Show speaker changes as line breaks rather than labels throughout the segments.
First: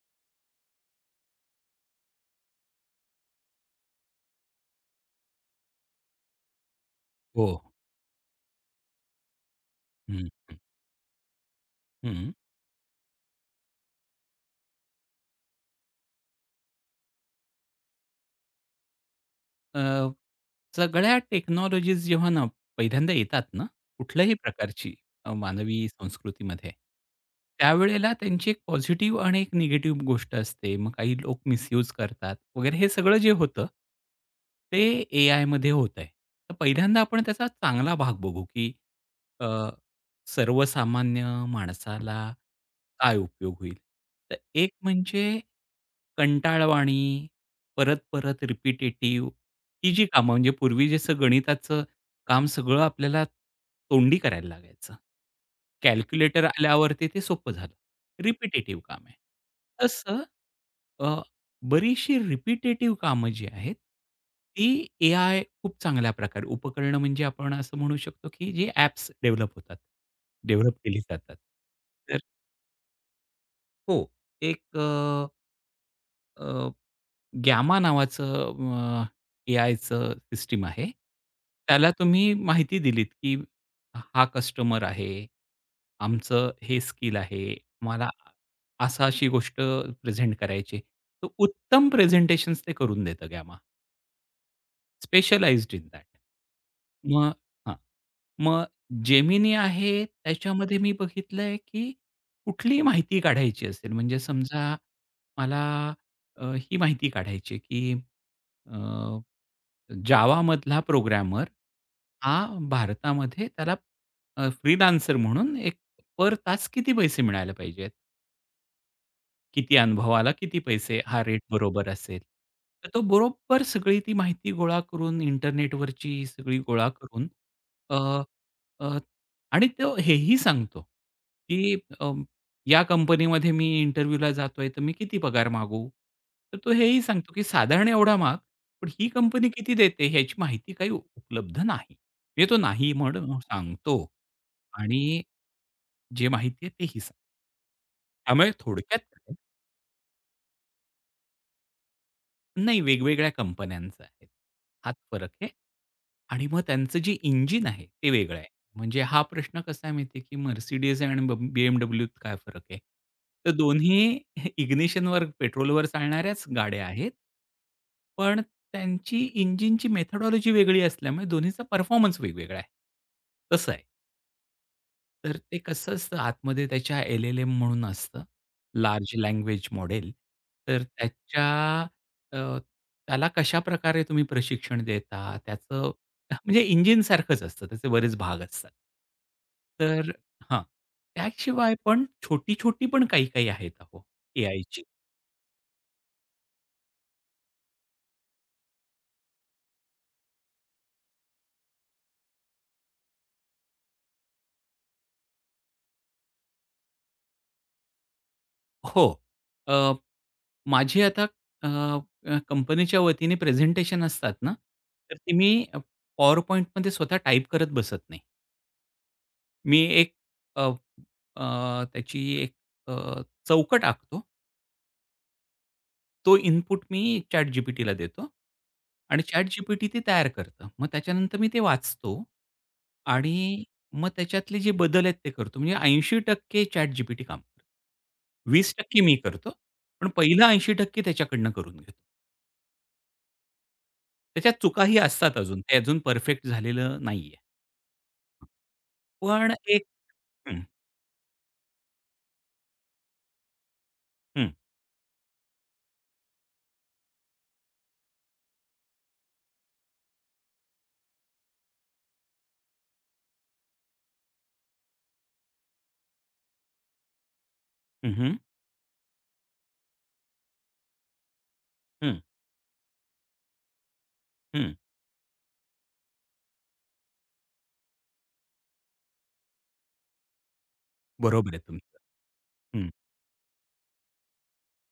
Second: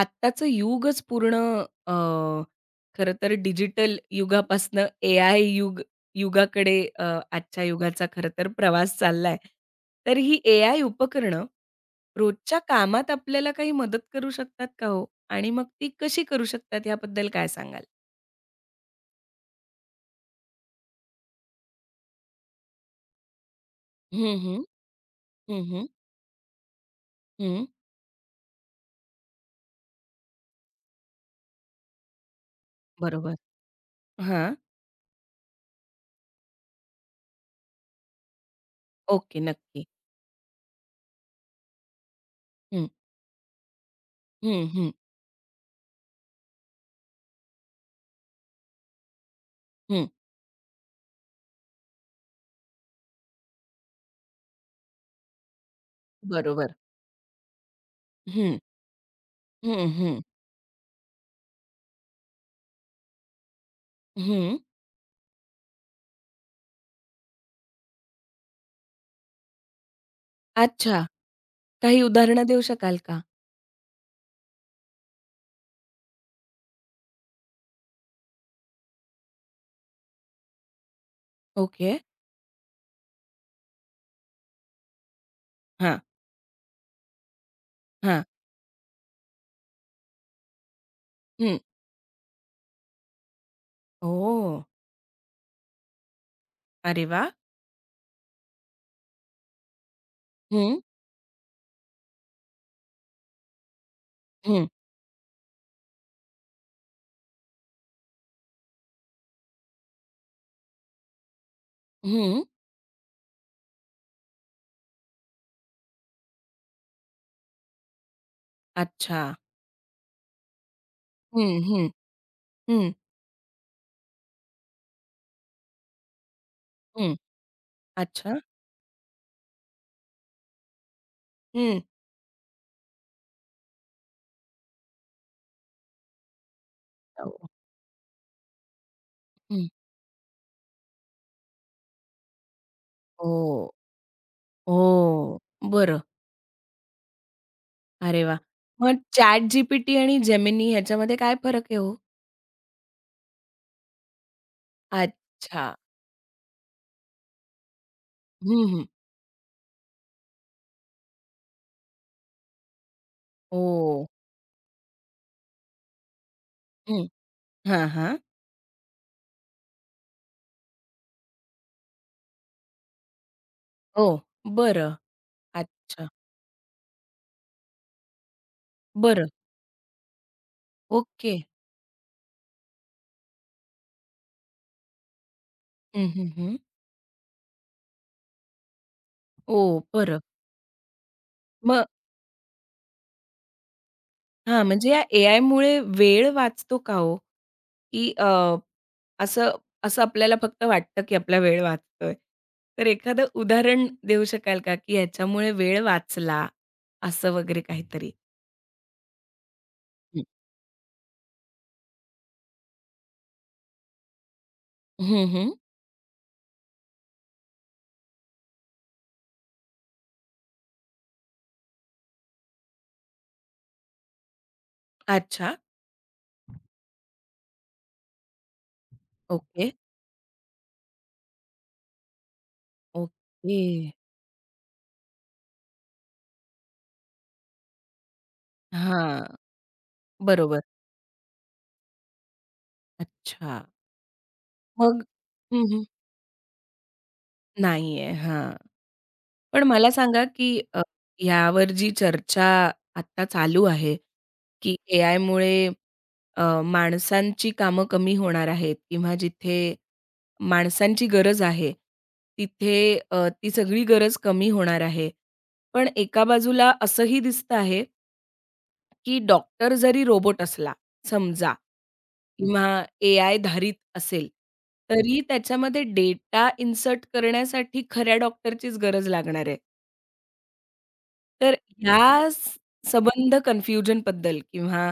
आत्ताचं युगच पूर्ण, अ, खरं तर डिजिटल युगापासनं एआय युगाकडे
हो.
आजच्या युगाचा खरं तर प्रवास चाललाय. तर
हं,
ही एआय उपकरणं
हं, हं.
रोजच्या कामात आपल्याला काही मदत करू शकतात का हो? आणि मग ती कशी करू शकतात याबद्दल काय सांगाल?
अ, सगळ्या टेक्नॉलॉजीज जेव्हा ना पहिल्यांदा येतात ना, कुठल्याही
हं, हं.
प्रकारची
हं, हं.
मानवी संस्कृतीमध्ये,
हं.
त्यावेळेला त्यांची एक पॉझिटिव्ह आणि एक निगेटिव्ह गोष्ट असते. मग काही लोक मिसयूज करतात वगैरे हे सगळं जे
बरोबर.
होतं,
हां.
ते एआयमध्ये होतंय. तर पहिल्यांदा आपण त्याचा चांगला भाग बघू, की
ओके.
अ,
नक्की.
सर्वसामान्य माणसाला
हं.
काय उपयोग होईल? तर
हं,
एक
हं.
म्हणजे कंटाळवाणी, परत-परत रिपिटेटिव्ह ही जी
हं.
कामं म्हणजे पूर्वी जसं गणिताचं काम सगळं आपल्याला तोंडी करायला लागायचं. कॅल्क्युलेटर
बरोबर.
आल्यावरती ते सोपं झालं.
हं.
रिपिटेटिव्ह काम आहे.
हं, हं.
तसं अ, बरीचशी रिपिटेटिव्ह कामं जी आहेत,
हं.
ती एआय खूप चांगल्या प्रकारे उपकरणं म्हणजे आपण असं म्हणू शकतो, की जी ॲप्स डेव्हलप होतात, डेव्हलप केली
अच्छा.
जातात.
काही
तर
उदाहरणं देऊ शकाल का?
हो, एक Gamma नावाचं एआयचं सिस्टम आहे. त्याला
ओके.
तुम्ही माहिती दिलीत, की हा कस्टमर आहे,
हां,
आमचं हे स्किल आहे, मला
हां.
असं अशी गोष्ट प्रेझेंट करायची. तर
हं.
उत्तम प्रेझेंटेशन्स ते करून देतं Gamma,
ओह!
Specialized in that.
अरे वाह!
मग मग Gemini आहे त्याच्यामध्ये
हं,
मी बघितलंय, की कुठलीही माहिती काढायची असेल म्हणजे
हं,
समजा मला ही माहिती काढायची आहे, की अ, जावामधला प्रोग्रामर हा
हं.
भारतामध्ये त्याला फ्रीलान्सर म्हणून एक पर तास किती पैसे मिळायला पाहिजेत?
अच्छा.
किती अनुभव आला, किती पैसे? हा रेट
हं,
बरोबर
हं,
असेल. तर
हं,
तो बरोबर सगळी ती माहिती गोळा करून इंटरनेटवरची सगळी गोळा
हं.
करून अ,
अच्छा.
अ, आणि तो हेही सांगतो, की
हं.
अ, या कंपनीमध्ये मी इंटरव्ह्यूला जातोय, तर मी किती पगार मागू? तर तो हेही सांगतो, की
हो.
साधारण एवढा माग, पण ही कंपनी
हं.
किती देते ह्याची माहिती काही उपलब्ध नाही. म्हणजे तो नाही म्हणून
ओह!
सांगतो आणि
ओह! बरं.
जे माहिती आहे तेही सांगतो.
अरे वाह!
त्यामुळे
मग
थोडक्यात
ChatGPT आणि Gemini ह्याच्यामध्ये काय फरक आहे हो?
नाही, वेगवेगळ्या कंपन्यांचं आहे. हाच फरक आहे.
अच्छा.
आणि मग त्यांचं जे इंजिन आहे, ते वेगळं आहे.
हं, हं.
म्हणजे हा प्रश्न कसा आहे माहिती आहे, की Mercedes आणि BMWत काय फरक आहे? तर
ओह!
दोन्ही इग्निशनवर, पेट्रोलवर चालणाऱ्याच गाड्या
हं.
आहेत.
हां, हां.
पण त्यांची इंजिनची मेथोडॉलॉजी वेगळी असल्यामुळे दोन्हीचा परफॉर्मन्स वेगवेगळा आहे. तसं आहे.
हो. बरं.
तर ते कसं
अच्छा.
असतं आतमध्ये त्याच्या एल-एल-एम म्हणून असतं, लार्ज
बरं.
Language model. तर
ओके.
त्याच्या अ, त्याला कशाप्रकारे तुम्ही प्रशिक्षण देता, त्याचं
हं, हं, हं.
म्हणजे इंजिनसारखंच असतं, त्याचे बरेच भाग असतात.
ओह!
तर
बरं.
हां, त्याशिवाय
मग
पण छोटी-छोटी पण काही-काही आहेत अहो
हां,
एआयची.
म्हणजे या एआयमुळे वेळ वाचतो का हो? की अ असं असं आपल्याला फक्त वाटतं, की आपला वेळ वाचतोय. तर एखादं उदाहरण देऊ शकाल का, की ह्याच्यामुळे वेळ वाचला, असं वगैरे काहीतरी?
हो. अ,
हं.
माझी आता अ, अ, कंपनीच्या वतीने प्रेझेंटेशन असतात ना, तर
हं,
ती मी
हं.
PowerPointमध्ये स्वतः टाइप करत बसत नाही. मी एक अ, अ, त्याची एक अ, चौकट आखतो.
अच्छा.
तो इनपुट मी ChatGPTला देतो आणि
ओके.
ChatGPT ते तयार करतं. मग त्याच्यानंतर मी ते वाचतो
ओके.
आणि मग त्याच्यातले जे बदल आहेत ते करतो. म्हणजे 80% ChatGPT काम करतं. 20% मी
हां.
करतो. पण पहिलं
बरोबर.
ऐंशी टक्के त्याच्याकडनं करून घेतो.
अच्छा.
त्याच्यात चुकाही
मग
असतात अजून.
हं,
ते
हं.
अजून परफेक्ट झालेलं नाहीये.
नाहीये. हां.
पण
पण
एक
मला सांगा, की
हं,
यावर जी चर्चा आता चालू आहे,
हं,
की एआयमुळे माणसांची कामं कमी होणार आहेत किंवा जिथे माणसांची गरज आहे. तिथे ती सगळी गरज कमी होणार आहे. पण एका बाजूला असंही दिसतं आहे,
हं, हं,
की डॉक्टर जरी रोबोट असला समजा
हं,
किंवा एआय धारित असेल,
हं.
तरी त्याच्यामध्ये डेटा इन्सर्ट करण्यासाठी खऱ्या डॉक्टरचीच गरज लागणार आहे.
बरोबर
तर
आहे तुमचं.
ह्या संबंध कन्फ्युजनबद्दल किंवा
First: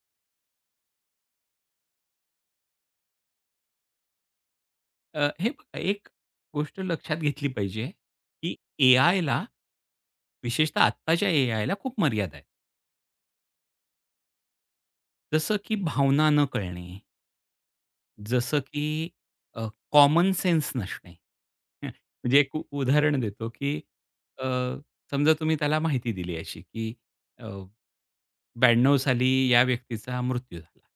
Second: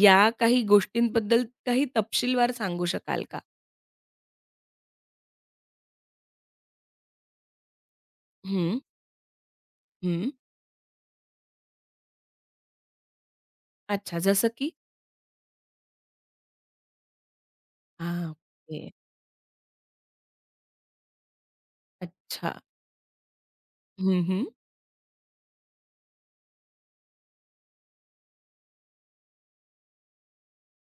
या काही गोष्टींबद्दल काही तपशीलवार सांगू शकाल का?
हे बघा एक गोष्ट लक्षात घेतली पाहिजे, की
हं,
एआयला
हं.
विशेषतः आत्ताच्या एआयला खूप मर्यादा आहेत.
अच्छा, जसं की?
जसं की भावना न कळणे,
हां,
जसं
ओके.
की अ, कॉमन सेन्स नसणे. म्हणजे एक
अच्छा.
उ उदाहरण देतो, की
हं, हं.
अ, समजा तुम्ही त्याला माहिती दिली अशी, की अ, साली या व्यक्तीचा मृत्यू झाला.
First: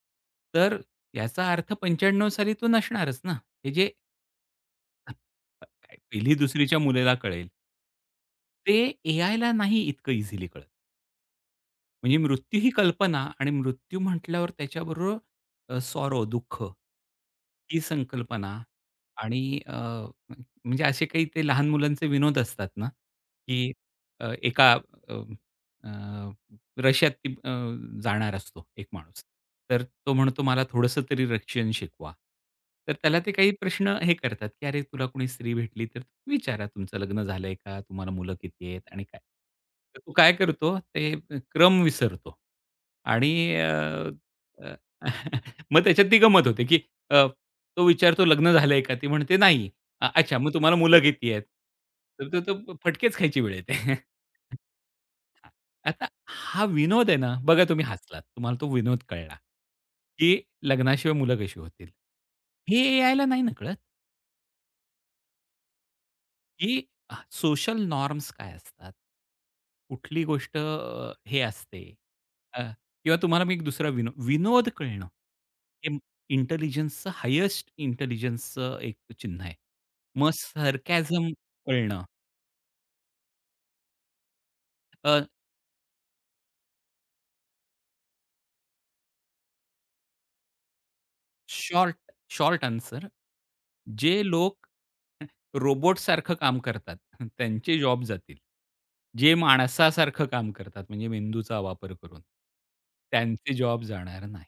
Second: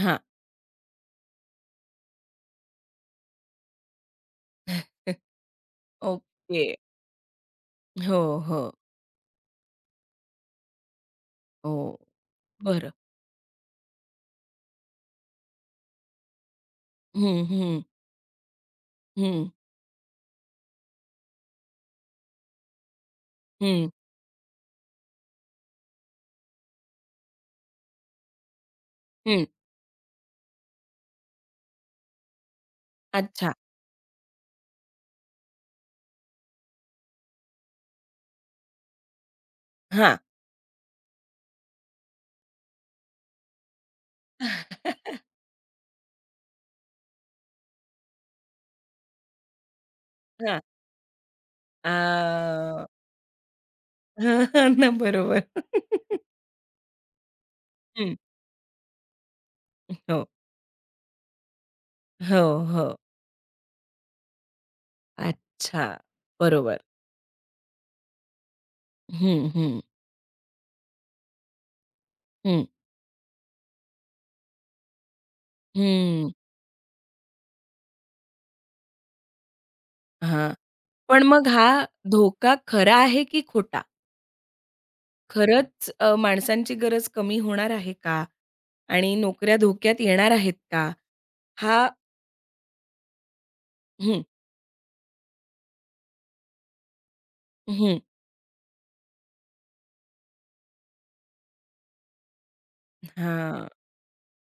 हां.
तर याचा अर्थ 95 साली तो नसणारच ना. हे जे काय
ओके.
पहिली-दुसरीच्या मुलीला कळेल.
हो, हो,
ते एआयला नाही इतकं इझिली कळत.
हो.
म्हणजे मृत्यू ही
बरं.
कल्पना आणि मृत्यू म्हटल्यावर त्याच्याबरोबर सॉरो दुःख
हं,
ही
हं,
संकल्पना आणि
हं,
म्हणजे असे काही ते लहान मुलांचे विनोद असतात ना, की
हं,
एका अ, अ रशियात ती जाणार असतो एक माणूस.
हं.
तर तो म्हणतो, "मला थोडंसं तरी रशियन शिकवा." तर त्याला ते काही
अच्छा.
प्रश्न हे करतात, की "अरे, तुला कोणी स्त्री भेटली तर विचारा, तुमचं लग्न झालंय का? तुम्हाला मुलं किती आहेत आणि काय?" तर तो
हां.
काय करतो, ते क्रम विसरतो आणि अ, अ, मग त्याच्यात ती गंमत होते, की अ, तो विचारतो, "लग्न झालंय का?" ती म्हणते, "नाही." अच्छा, मग
हां.
तुम्हाला मुलं किती आहेत?"
अ
तर तो तो फटकेच खायची वेळ येते.
ना, बरोबर.
आता हा विनोद आहे ना, बघा तुम्ही
हं.
हसलात. तुम्हाला तो विनोद कळला,
हो,
की लग्नाशिवाय मुलं कशी होतील?
हो,
हे
हो.
ए-आयला नाही ना कळत,
अच्छा. बरोबर.
की सोशल नॉर्म्स काय असतात?
हं, हं,
कुठली गोष्ट हे असते अ,
हं,
किंवा तुम्हाला मी एक दुसरा विनोद कळणं, हे
हं.
इंटेलिजन्सचं हायेस्ट इंटेलिजन्सचं एक चिन्ह आहे. मग
हां. पण
सार्कॅझम
मग हा
कळणं,
धोका खरा आहे की खोटा? खरंच माणसांची गरज कमी होणार आहे का? आणि नोकऱ्या धोक्यात येणार आहेत का? हा
शॉर्ट शॉर्ट आन्सर जे
हं,
लोक रोबोटसारखं काम करतात, त्यांचे
हं,
जॉब जातील. जे माणसासारखं काम करतात, म्हणजे मेंदूचा वापर करून, त्यांचे
हां,
जॉब जाणार नाही.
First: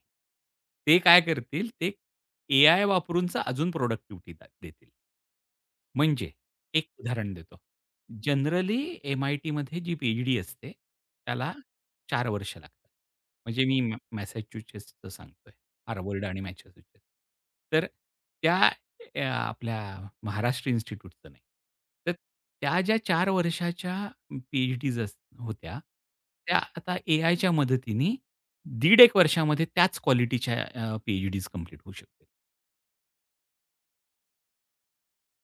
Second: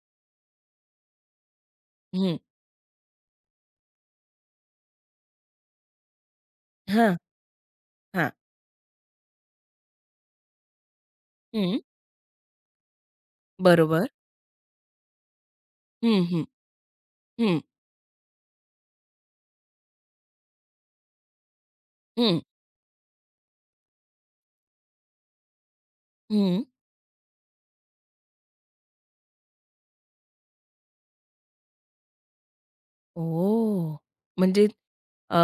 ते काय करतील, ते
हं,
एआय वापरूनचा अजून प्रॉडक्टिव्हिटी देतील. म्हणजे एक
हां,
उदाहरण देतो.
हां,
जनरली एम-आय-टीमध्ये जी पी-एच-डी असते, त्याला
हं,
4 वर्ष लागतात. म्हणजे मी
बरोबर.
मॅसॅच्युसेट्सचं सांगतोय. हार्वर्ड
हं,
आणि
हं,
मॅसॅच्युसेट्स.
हं,
तर त्या ए, आपल्या महाराष्ट्र इन्स्टिट्यूटचं नाही. तर
हं,
त्या ज्या 4 वर्षाच्या पी-एच-डीज होत्या, त्या
हं.
आता एआयच्या मदतीने 1.5 एक वर्षामध्ये त्याच क्वालिटीच्या पी-एच-डीज कंप्लीट होऊ शकते.
ओह! म्हणजे अ,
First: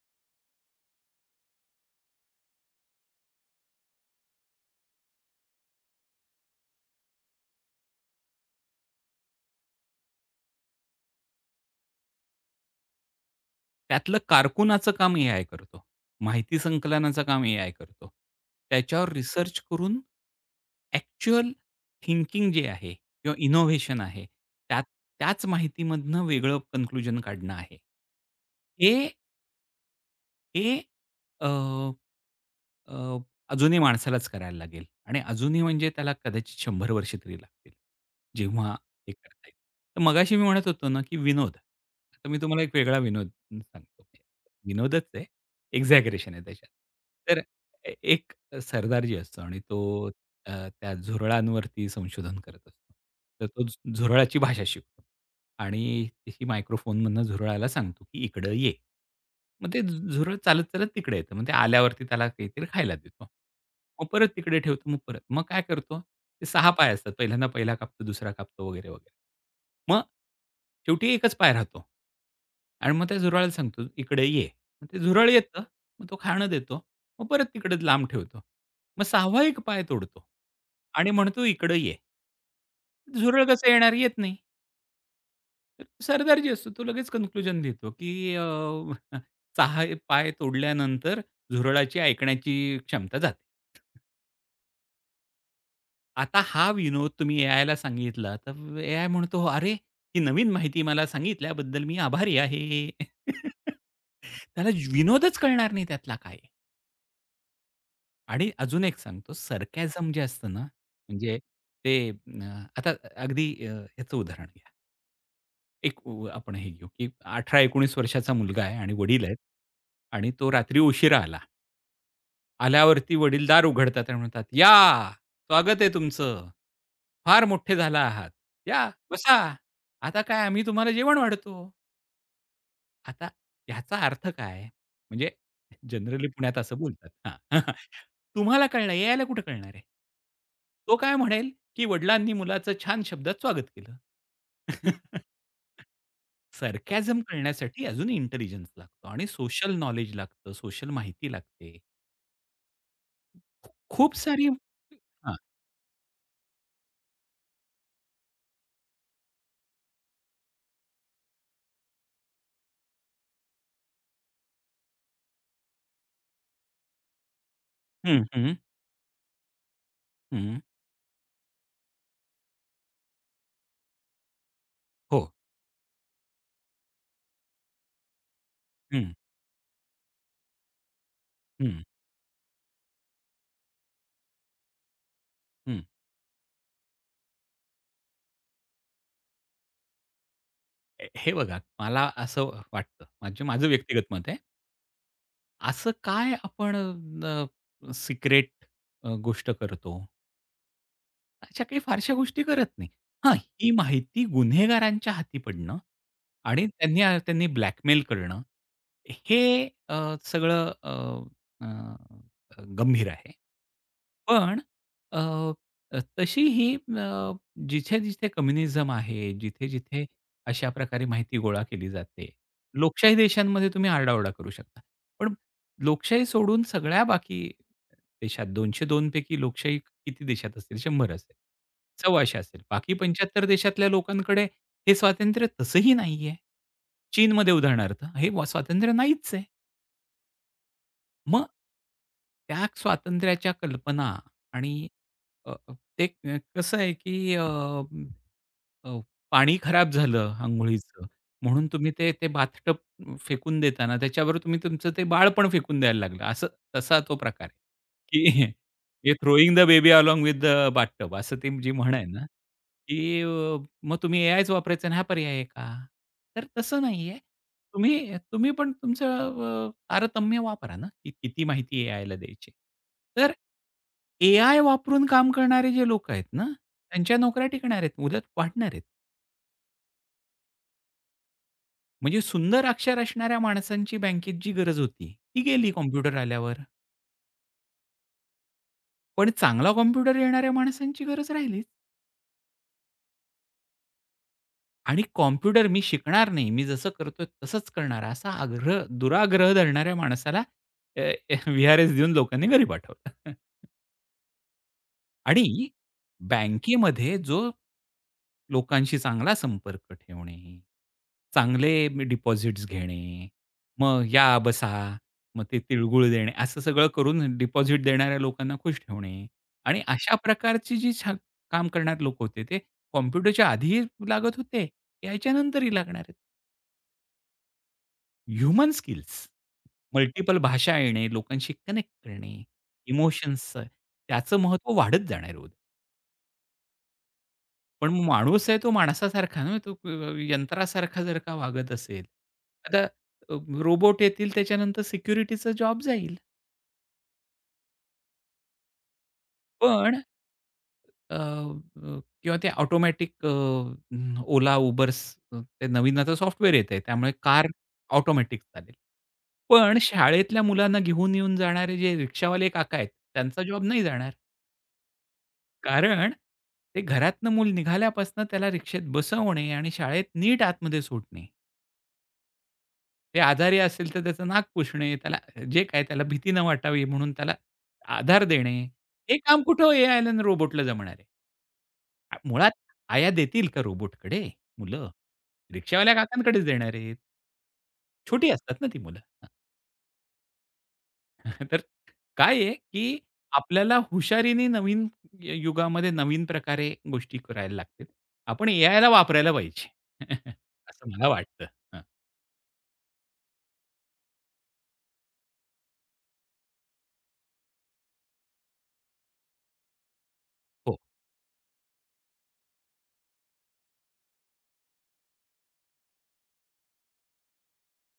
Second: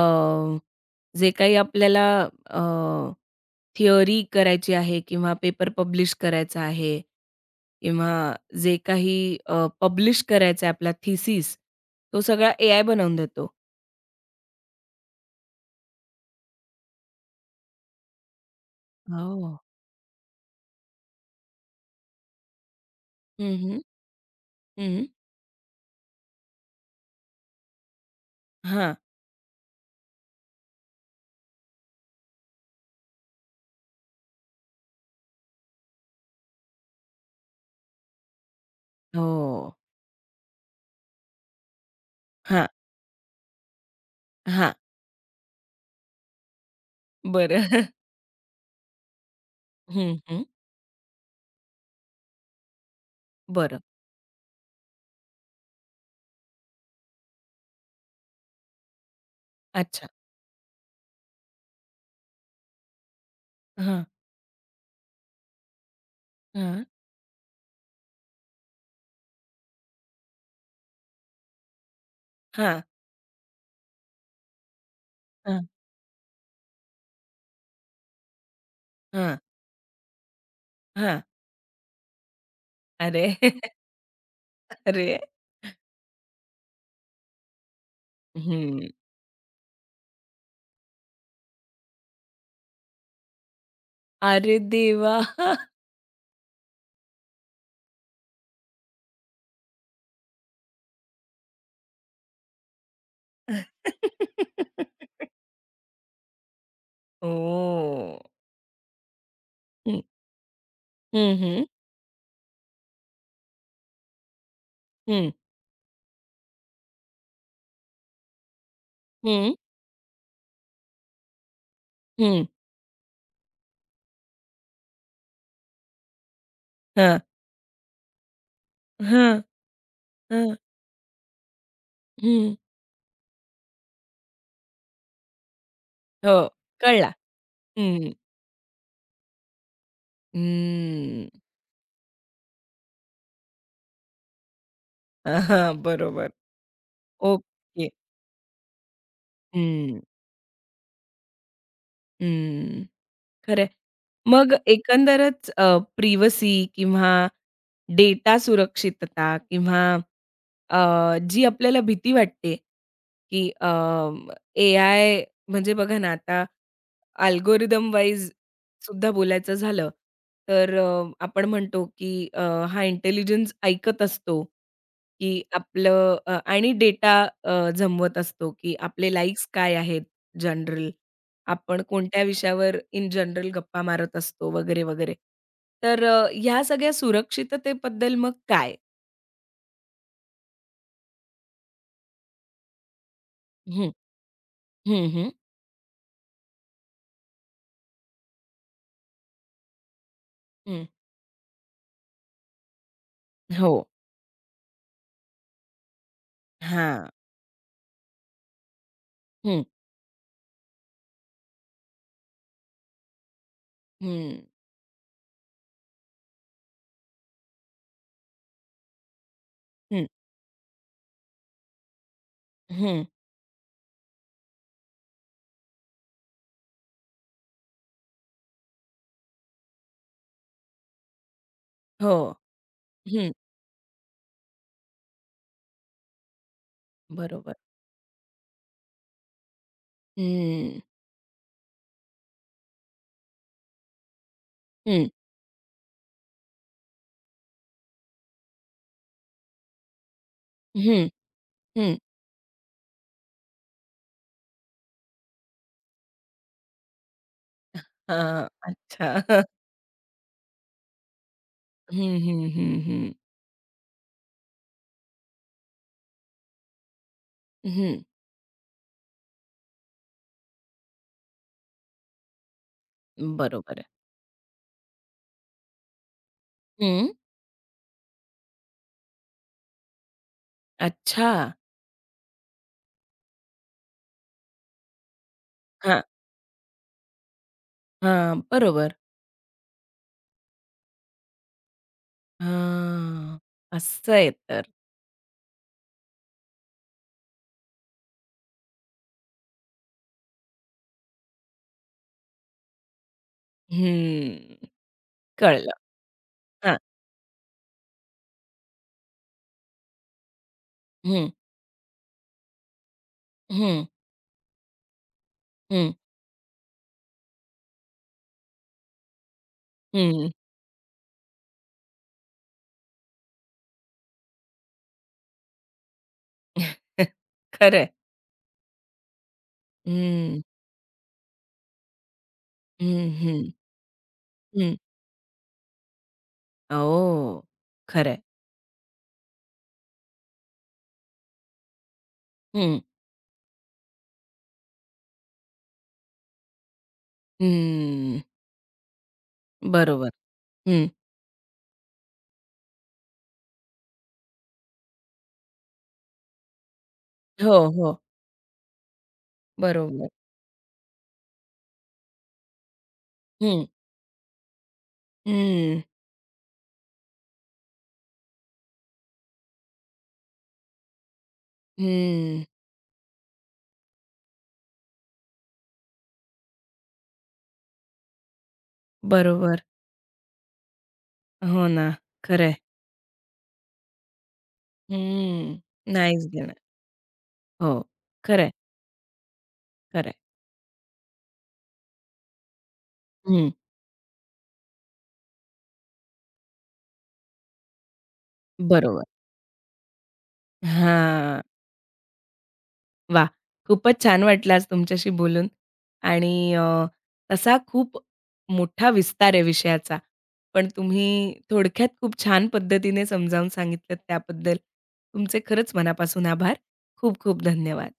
जे काही आपल्याला अ, थिअरी करायची आहे किंवा पेपर पब्लिश करायचा आहे किंवा जे काही पब्लिश करायचं आहे आपला थिसिस, तो सगळा एआय बनवून देतो.
त्यातलं कारकुनाचं काम एआय करतो. माहिती संकलनाचं काम एआय करतो. त्याच्यावर
हो.
रिसर्च करून ॲक्चुअल थिंकिंग जे आहे किंवा
हं, हं,
इनोव्हेशन आहे, त्यात
हं.
त्याच माहितीमधनं वेगळं कन्क्लुजन काढणं आहे. हे
हां.
हे अ, अजूनही माणसालाच करायला लागेल आणि अजूनही म्हणजे त्याला कदाचित 100 वर्ष तरी लागतील, जेव्हा हे करता येईल.
हो.
तर मगाशी मी म्हणत होतो ना, की विनोद. आता मी तुम्हाला
हां,
एक वेगळा विनोद सांगतो.
हां.
विनोदच आहे, एक्झॅगरेशन आहे त्याच्यात. तर
बरं.
एक सरदारजी असतो आणि तो
हं, हं.
अ, त्या झुरळांवरती संशोधन करत असतो. तर तो
बरं.
झुरळाची भाषा शिकतो. आणि तिशी मायक्रोफोनमधनं झुरळाला सांगतो, की "इकडं ये." मग ते
अच्छा.
झुरळ चालत-चालत तिकडे येतं. मग ते आल्यावरती त्याला काहीतरी खायला देतो.
हां,
मग परत तिकडे ठेवतो. मग परत. मग काय करतो, ते 6
हां,
पाय असतात. पहिल्यांदा पहिला कापतो, दुसरा कापतो वगैरे, वगैरे. मग शेवटी एकच पाय राहतो.
हां,
आणि मग त्या झुरळाला सांगतो, "इकडे ये." मग ते झुरळ येतं.
हां.
मग तो खाणं देतो. मग परत तिकडे लांब ठेवतो. मग
हां,
6वा एक पाय तोडतो आणि
हां.
म्हणतो, "इकडे ये."
अरे!
झुरळ कसं येणार? येत नाही.
अरे!
तर सरदार जे असतो तो लगेच कन्क्लुजन देतो, की
हं.
6 पाय तोडल्यानंतर झुरळाची ऐकण्याची क्षमता जाते.
अरे देवा!
आता हा विनोद तुम्ही एआयला सांगितला, तर एआय म्हणतो, "अरे, ही नवीन माहिती मला सांगितल्याबद्दल मी आभारी आहे." त्याला विनोदच कळणार नाही त्यातला काय आहे.
ओह!
आणि अजून एक सांगतो,
हं,
सरकॅझम जे असतं ना,
हं,
म्हणजे
हं,
ते आता अगदी ह्याचं उदाहरण
हं.
एक आपण हे घेऊ, की 18-19 वर्षाचा मुलगा आहे आणि वडील आहेत
हं,
आणि तो रात्री उशिरा आला. आल्यावरती वडील दार उघडतात आणि म्हणतात, "या, स्वागत आहे तुमचं.
हां,
फार मोठे झाला आहात. या,
हां,
बसा. आता काय
हां.
आम्ही तुम्हाला जेवण वाढतो."
हं.
आता ह्याचा अर्थ काय? म्हणजे जनरली
हो,
पुण्यात असं बोलतात.
कळला.
हां.
हं,
तुम्हाला कळणार, AI ला कळणार आहे? तो काय
हं.
म्हणेल, की वडिलांनी मुलाचं छान शब्दात स्वागत केलं.
हां, बरोबर.
सरकॅझम करण्यासाठी
ओके.
अजूनही इंटेलिजन्स लागतो आणि सोशल
हं,
नॉलेज लागतं, सोशल माहिती लागते.
हं. खरंय.
खूप सारी
मग
हां.
एकंदरच प्रिव्हसी किंवा डेटा सुरक्षितता किंवा जी आपल्याला भीती वाटते, की एआय म्हणजे बघा ना, आता अल्गोरिदम
हं,
वाईज
हं,
सुद्धा बोलायचं झालं,
हं.
तर आपण म्हणतो, की हा इंटेलिजन्स ऐकत असतो,
हो.
की आपलं आणि डेटा जमवत असतो, की
हं,
आपले लाइक्स काय आहेत जनरल.
हं,
आपण कोणत्या विषयावर इन जनरल गप्पा मारत असतो वगैरे, वगैरे.
हं.
तर ह्या सगळ्या सुरक्षिततेबद्दल मग काय?
हे बघा, मला असं वाटतं, म्हणजे माझं
हं,
व्यक्तिगत मत आहे.
हं, हं,
असं काय आपण सिक्रेट गोष्ट करतो?
हं.
अशा काही फारशा गोष्टी करत नाही. हां, ही
हो.
माहिती गुन्हेगारांच्या हाती पडणं आणि त्यांनी
हां.
अ, त्यांनी ब्लॅकमेल करणं
हं,
हे अ, सगळं अ, अ, गंभीर आहे.
हं,
पण अ, अ, तशी ही जिथे-जिथे कम्युनिझम आहे, जिथे-जिथे
हं,
अशा प्रकारे माहिती गोळा केली जाते.
हं.
लोकशाही देशांमध्ये तुम्ही आरडाओरडा करू शकता. पण लोकशाही सोडून सगळ्या बाकी देशात 202 पैकी लोकशाही किती देशात असेल? 100 असेल.
हो.
100 असेल. बाकी
हं.
75 देशातल्या लोकांकडे हे स्वातंत्र्य तसंही नाहीये. चीनमध्ये
बरोबर.
उदाहरणार्थ हे स्वातंत्र्य नाहीच आहे.
हं,
मग त्या स्वातंत्र्याच्या कल्पना आणि
हं,
अ, अ, ते कसं आहे की म, अ, पाणी खराब झालं अंघोळीचं,
हं,
म्हणून तुम्ही
हं.
ते ते बाथटब फेकून देताना त्याच्यावर तुम्ही तुमचं ते बाळ पण फेकून द्यायला लागलं. असं तसा तो प्रकार आहे, की
हां.
हे
अच्छा.
Throwing the baby along with the bathtub असं ती जी म्हण आहे
हं,
ना,
हं, हं, हं.
की मग तुम्ही एआयच वापरायचा आणि हा पर्याय आहे का? तर तसं नाहीये.
हं.
तुम्ही तुम्ही पण तुमचं तारतम्य वापरा ना, की किती माहिती एआयला द्यायची. तर
बरोबर आहे.
एआय वापरून काम करणारे जे लोकं आहेत ना,
हं.
त्यांच्या नोकऱ्या टिकणार आहेत, उलट वाढणार आहेत.
अच्छा.
म्हणजे सुंदर अक्षर असणाऱ्या माणसांची बँकेत जी गरज होती, ती गेली
हां,
कॉम्प्युटर आल्यावर.
हां. बरोबर.
पण चांगला कॉम्प्युटर येणाऱ्या माणसांची गरज राहिलीच.
हां. असं आहे तर.
आणि कॉम्प्युटर मी शिकणार नाही, मी जसं करतोय तसंच करणार असा आग्रह दुराग्रह धरणाऱ्या माणसाला व्ही-आर-एस देऊन लोकांनी घरी पाठवलं.
हं.
आणि
कळलं. हां.
बँकेमध्ये जो लोकांशी चांगला संपर्क ठेवणे,
हं.
चांगले डिपॉझिट्स घेणे,
हं,
मग या, बसा, मग ते
हं,
तिळगुळ देणे, असं सगळं करून डिपॉझिट देणाऱ्या लोकांना खुश ठेवणे आणि अशा
हं.
प्रकारची जी काम करणारे लोक होते, ते कॉम्प्युटरच्या आधी लागत होते, यायच्या नंतरही लागणार आहेत.
खरं
ह्युमन स्किल्स, मल्टिपल
हं,
भाषा येणे, लोकांशी कनेक्ट करणे,
हं, हं,
इमोशन्स त्याचं महत्त्व
हं.
वाढत जाणार आहे
ओह!
पण
खरं
माणूस आहे तो माणसासारखा ना, तो यंत्रासारखा जर का वागत असेल,
हं,
आता रोबोट येतील त्याच्यानंतर सिक्युरिटीचा जॉब जाईल.
हं.
पण
बरोबर. हं.
अ, अ, किंवा ते automatic Ola Ubers Ola, Ubers ते नवीन आता सॉफ्टवेअर येतंय त्यामुळे कार
हो, हो.
ऑटोमॅटिक चालेल. पण
बरोबर.
शाळेतल्या मुलांना घेऊन येऊन जाणारे जे रिक्षावाले काका आहेत, त्यांचा जॉब
हं,
नाही जाणार.
हं,
कारण ते घरातनं मूल निघाल्यापासून त्याला रिक्षेत बसवणे आणि शाळेत नीट आतमध्ये सोडणे
हं.
ते आजारी असेल तर त्याचं नाक पुसणे, त्याला जे काय त्याला भीती न वाटावी म्हणून त्याला आधार देणे, हे काम
बरोबर.
कुठं एआयला आणि रोबोटला जमणार आहे.
हो ना.
मुळात
खरं
आया देतील का रोबोटकडे मुलं?
हं.
रिक्षावाल्या
नाहीच
काकांकडेच
देणार.
देणार आहेत.
हो.
छोटी
खरं आहे,
असतात ना ती मुलं. तर काय आहे, की
हं.
आपल्याला हुशारीने नवीन युगामध्ये नवीन प्रकारे गोष्टी करायला लागतील. आपण एआयला
बरोबर.
वापरायला पाहिजे. असं मला
हां.
वाटतं. हं,
वा, खूपच छान वाटलं आज तुमच्याशी बोलून आणि तसा खूप मोठा विस्तार आहे विषयाचा. पण
हो.
तुम्ही थोडक्यात खूप छान पद्धतीने समजावून सांगितलं त्याबद्दल तुमचे खरंच मनापासून आभार. खूप खूप धन्यवाद.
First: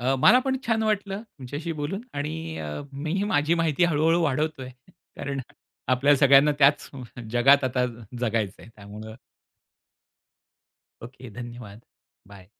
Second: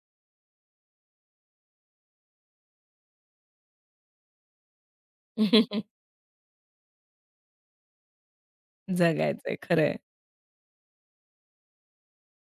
मला पण छान वाटलं तुमच्याशी बोलून आणि मीही माझी माहिती हळू-हळू वाढवतोय. कारण आपल्या सगळ्यांना त्याच जगात आता जगायचंय. त्यामुळं
जगायचंय खरंय.
ओके. धन्यवाद. बाय.